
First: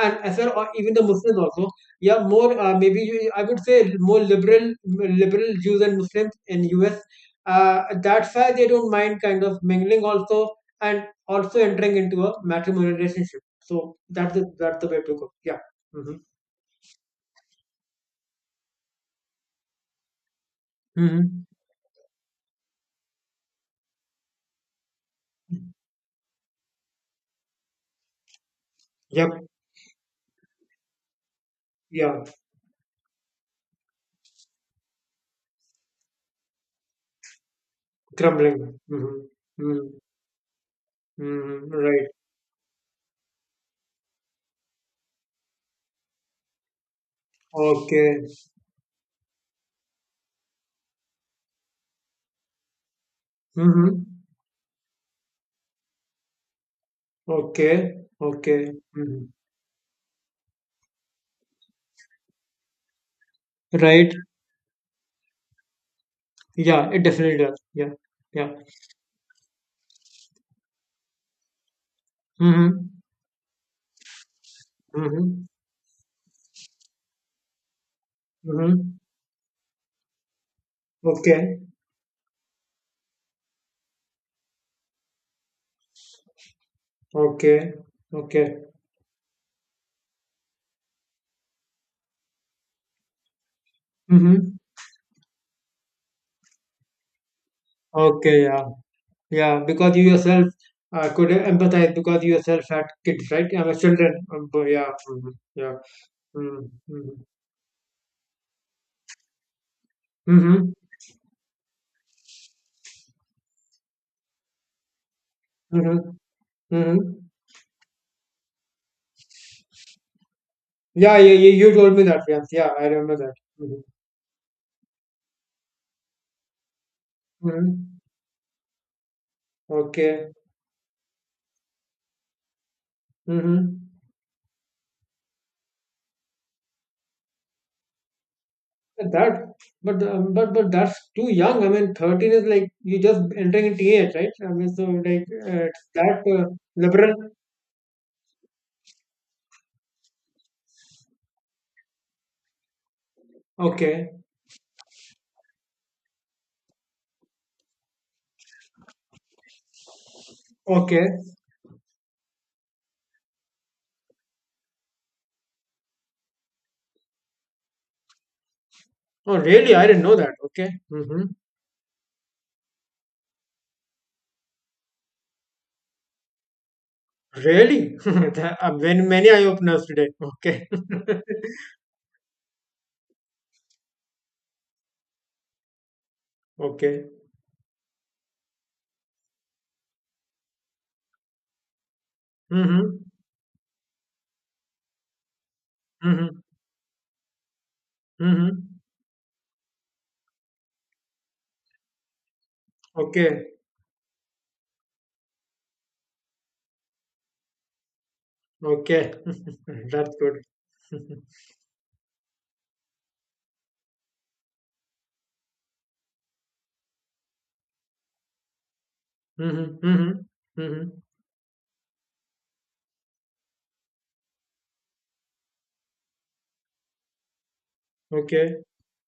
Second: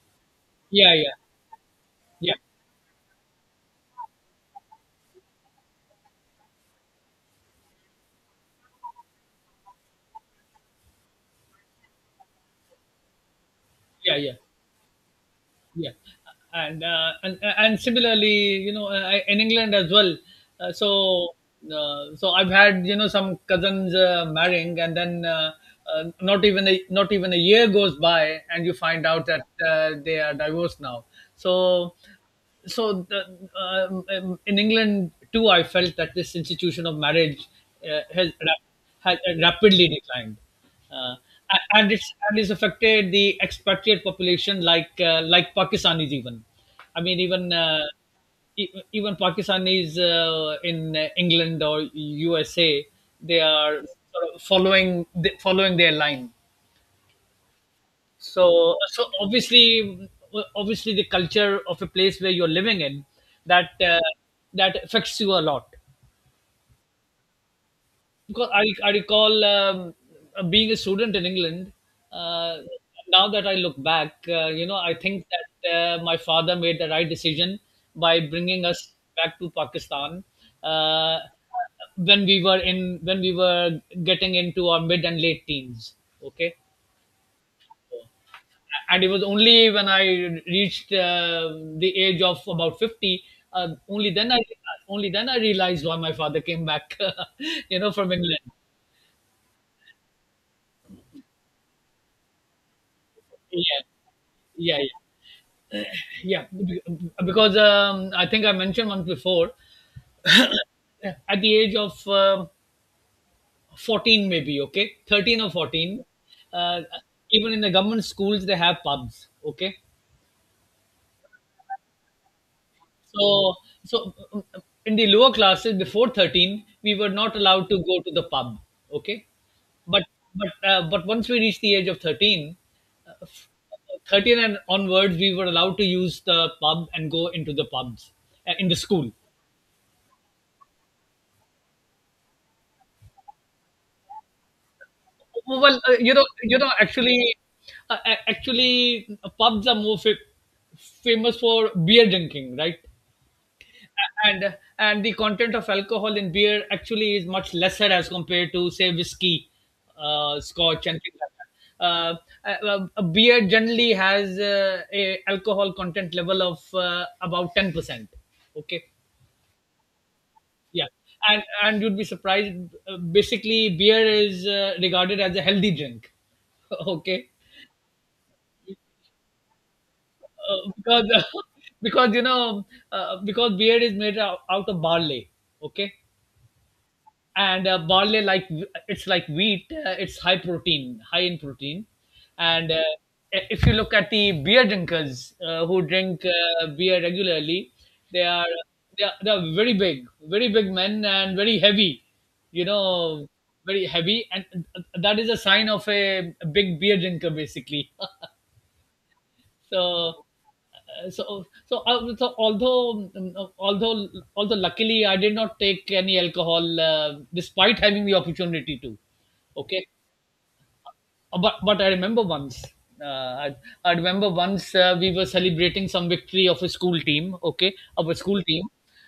Speaker 2: and as well, or even
Speaker 1: yeah,
Speaker 2: the
Speaker 1: yeah,
Speaker 2: Muslims also. Yeah,
Speaker 1: yeah,
Speaker 2: more, I would say more liberal Jews and Muslims in US. That's why they don't mind kind of mingling also and also entering into a matrimonial relationship. So
Speaker 1: yeah,
Speaker 2: that's
Speaker 1: yeah.
Speaker 2: the, that's the way to go. Yeah.
Speaker 1: Yeah,
Speaker 2: Mm-hmm.
Speaker 1: and and similarly, you know, in England as well. Uh, so
Speaker 2: Mm-hmm.
Speaker 1: so I've had, you know, some cousins marrying, and then not even a year goes by, and you find out
Speaker 2: Yep.
Speaker 1: that they are divorced now. So
Speaker 2: Yeah.
Speaker 1: so the, in England too, I felt that this institution of marriage uh, has
Speaker 2: Crumbling.
Speaker 1: rap- has
Speaker 2: Mm-hmm. Mm-hmm.
Speaker 1: rapidly declined, uh, a-
Speaker 2: Mm-hmm.
Speaker 1: and
Speaker 2: Right.
Speaker 1: it's and it's affected the expatriate population like Pakistanis even. I mean even
Speaker 2: Okay.
Speaker 1: even Pakistanis in England or USA, they are
Speaker 2: Mm-hmm.
Speaker 1: sort of following following their line.
Speaker 2: Okay. Okay.
Speaker 1: So so
Speaker 2: Mm-hmm.
Speaker 1: obviously Obviously the culture of a place where you're living in, that uh,
Speaker 2: Right.
Speaker 1: that affects you a lot.
Speaker 2: Yeah. It definitely does. Yeah.
Speaker 1: Because
Speaker 2: Yeah.
Speaker 1: I recall being a student in England. Uh,
Speaker 2: Mm-hmm.
Speaker 1: now that I look back, you know, I think
Speaker 2: Mm-hmm.
Speaker 1: that my father made the right decision by bringing
Speaker 2: Mm-hmm.
Speaker 1: us back to Pakistan uh,
Speaker 2: Okay.
Speaker 1: when we were in when we were getting into our mid and late teens. Okay,
Speaker 2: Okay. Okay.
Speaker 1: and it was only when I reached the age of about 50. Uh, only then I
Speaker 2: Mm-hmm.
Speaker 1: only then I realized why my father came back, you know, from England.
Speaker 2: Okay. Yeah. Yeah, because you yourself could empathize because you yourself had kids, right? I mean,
Speaker 1: Yeah,
Speaker 2: children. But
Speaker 1: yeah, yeah.
Speaker 2: yeah, mhm, yeah.
Speaker 1: Yeah,
Speaker 2: Mm-hmm.
Speaker 1: be-
Speaker 2: Mm-hmm.
Speaker 1: because I think I mentioned once before,
Speaker 2: Mm-hmm.
Speaker 1: at the age of 14, maybe, okay, 13 or
Speaker 2: Mm-hmm.
Speaker 1: 14, uh,
Speaker 2: Mm-hmm.
Speaker 1: even in the government schools, they have pubs, okay.
Speaker 2: Yeah, yeah, yeah, you told me that, yes. Yeah, I remember that.
Speaker 1: So,
Speaker 2: Mm-hmm.
Speaker 1: so um, in the lower classes before 13, we were not allowed to
Speaker 2: Mm-hmm.
Speaker 1: go to the pub, okay. But
Speaker 2: Okay.
Speaker 1: but once we reached the age of 13,
Speaker 2: Mm-hmm.
Speaker 1: 13 and onwards, we were allowed to use the pub and go into the pubs in the school.
Speaker 2: That, but that's too young. I mean, 13 is like you just entering a teenage, right? I mean, so like,
Speaker 1: Well,
Speaker 2: it's that
Speaker 1: you know,
Speaker 2: liberal.
Speaker 1: actually, actually, pubs are famous for beer drinking, right?
Speaker 2: Okay.
Speaker 1: And the content of alcohol in beer actually is much lesser as compared to say whiskey, scotch, and
Speaker 2: Okay.
Speaker 1: things like that. Beer generally has a alcohol content level of about 10%. Okay,
Speaker 2: Oh, really? I didn't know that. Okay.
Speaker 1: yeah,
Speaker 2: Mm-hmm.
Speaker 1: and you'd be surprised. Basically, beer is regarded as a healthy drink. Okay.
Speaker 2: Really? That- when many eye openers today. Okay.
Speaker 1: Because because you know, because beer is made out of barley, okay,
Speaker 2: Okay.
Speaker 1: and barley, like, it's like wheat, it's high protein high in protein, and
Speaker 2: Mm-hmm.
Speaker 1: if you look at the beer drinkers who drink
Speaker 2: Mm-hmm.
Speaker 1: beer regularly, they are
Speaker 2: Mm-hmm.
Speaker 1: they are very big, very big men, and very heavy, you know,
Speaker 2: Okay.
Speaker 1: very heavy, and that is a sign of a big beer drinker basically.
Speaker 2: Okay. That's
Speaker 1: So,
Speaker 2: good.
Speaker 1: uh, so, so, uh, so although, although luckily I did not take any alcohol, despite having the opportunity to.
Speaker 2: Mm-hmm.
Speaker 1: Okay.
Speaker 2: Mm-hmm. Mm-hmm.
Speaker 1: But I remember once. Uh, I, I remember once we were celebrating some victory of a school team. Okay, of a school
Speaker 2: Okay.
Speaker 1: team,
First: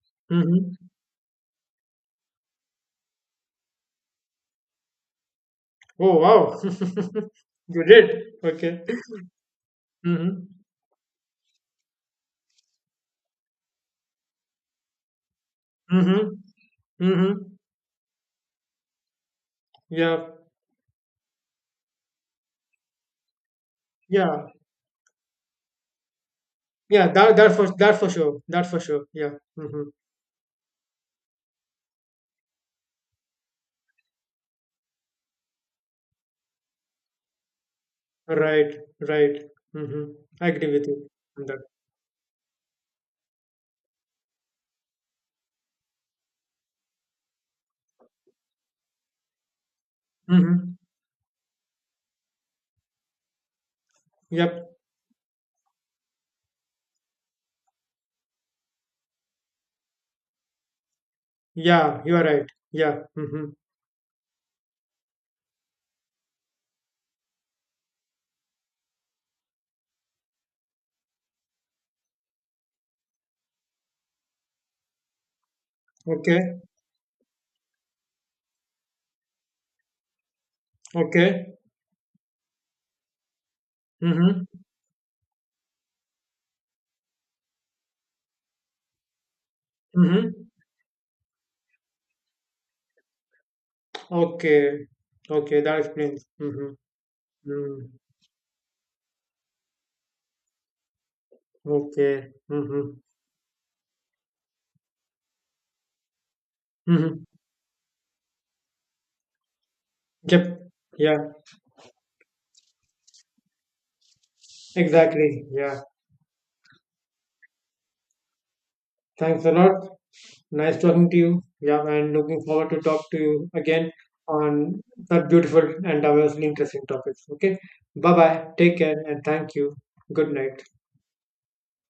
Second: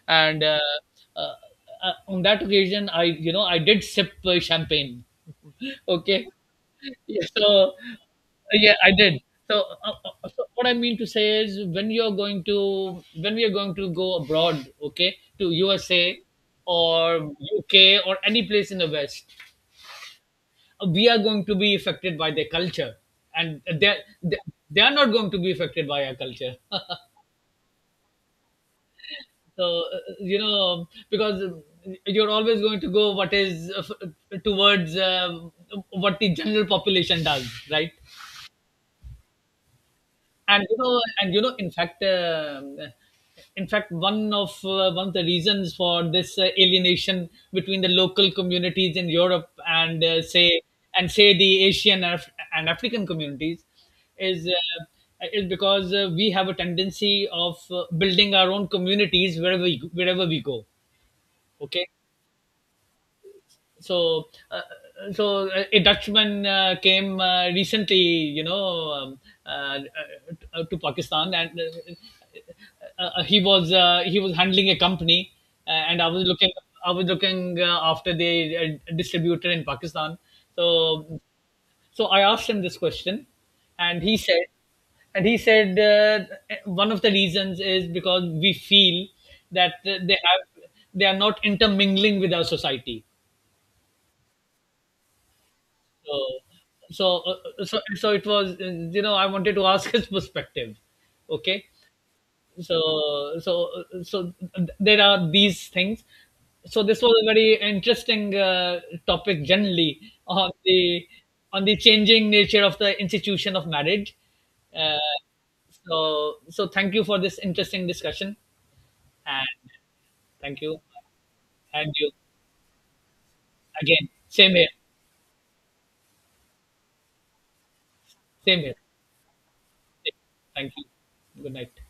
Speaker 1: and
Speaker 2: Mm-hmm.
Speaker 1: uh, on that occasion, I, you know, I did sip champagne.
Speaker 2: Oh
Speaker 1: Okay,
Speaker 2: wow.
Speaker 1: yeah, so
Speaker 2: You did.
Speaker 1: yeah,
Speaker 2: Okay.
Speaker 1: I did. So, uh, so
Speaker 2: Mm-hmm.
Speaker 1: what I mean to say is, when we are going to go abroad, okay, to USA
Speaker 2: Mm-hmm.
Speaker 1: or
Speaker 2: Mm-hmm.
Speaker 1: UK or any place in the West,
Speaker 2: Yeah.
Speaker 1: we are going to be affected by their culture, and they
Speaker 2: Yeah.
Speaker 1: they are not going to be affected by our culture.
Speaker 2: Yeah. That that for that for sure. That for sure. Yeah.
Speaker 1: So,
Speaker 2: Mm-hmm.
Speaker 1: you know, because you're always going to go what is towards what the general population does, right?
Speaker 2: Right. Right. Mm-hmm. I
Speaker 1: And
Speaker 2: agree with you
Speaker 1: you
Speaker 2: on
Speaker 1: know,
Speaker 2: that.
Speaker 1: in fact, one of the reasons for this alienation between the local communities in Europe and,
Speaker 2: Mm-hmm.
Speaker 1: say the Asian and African communities is
Speaker 2: Yep.
Speaker 1: uh, is because we have a tendency of building our own communities wherever wherever we go, okay.
Speaker 2: Yeah, you are right. Yeah. Mm-hmm.
Speaker 1: So a Dutchman came recently, you know, um, uh, to Pakistan, and he was handling a company, and I was looking,
Speaker 2: Okay.
Speaker 1: after the distributor in Pakistan. So
Speaker 2: Okay.
Speaker 1: I asked him this question, and he said,
Speaker 2: Mm-hmm.
Speaker 1: one of the reasons is because we feel that
Speaker 2: Mm-hmm.
Speaker 1: they are not intermingling with our society.
Speaker 2: Okay. Okay. That explains.
Speaker 1: So,
Speaker 2: Mm-hmm.
Speaker 1: so, so,
Speaker 2: Mm.
Speaker 1: so it was. You know, I wanted to ask his perspective. Okay,
Speaker 2: Okay. Mm-hmm.
Speaker 1: so, so, uh, so there are these things. So this was
Speaker 2: Mm-hmm.
Speaker 1: a very interesting topic generally on
Speaker 2: Yep.
Speaker 1: the
Speaker 2: Yeah.
Speaker 1: changing nature of the institution of marriage. Uh,
Speaker 2: Exactly. Yeah.
Speaker 1: so thank you for this interesting discussion,
Speaker 2: Thanks a
Speaker 1: and
Speaker 2: lot.
Speaker 1: thank
Speaker 2: Nice
Speaker 1: you,
Speaker 2: talking to you. Yeah.
Speaker 1: and you
Speaker 2: And looking forward to talk to you again
Speaker 1: again. Same here.
Speaker 2: on that beautiful and diversely interesting topics. Okay. Bye bye.
Speaker 1: Same here.
Speaker 2: Take care and thank you. Good night.
Speaker 1: Thank you. Good night.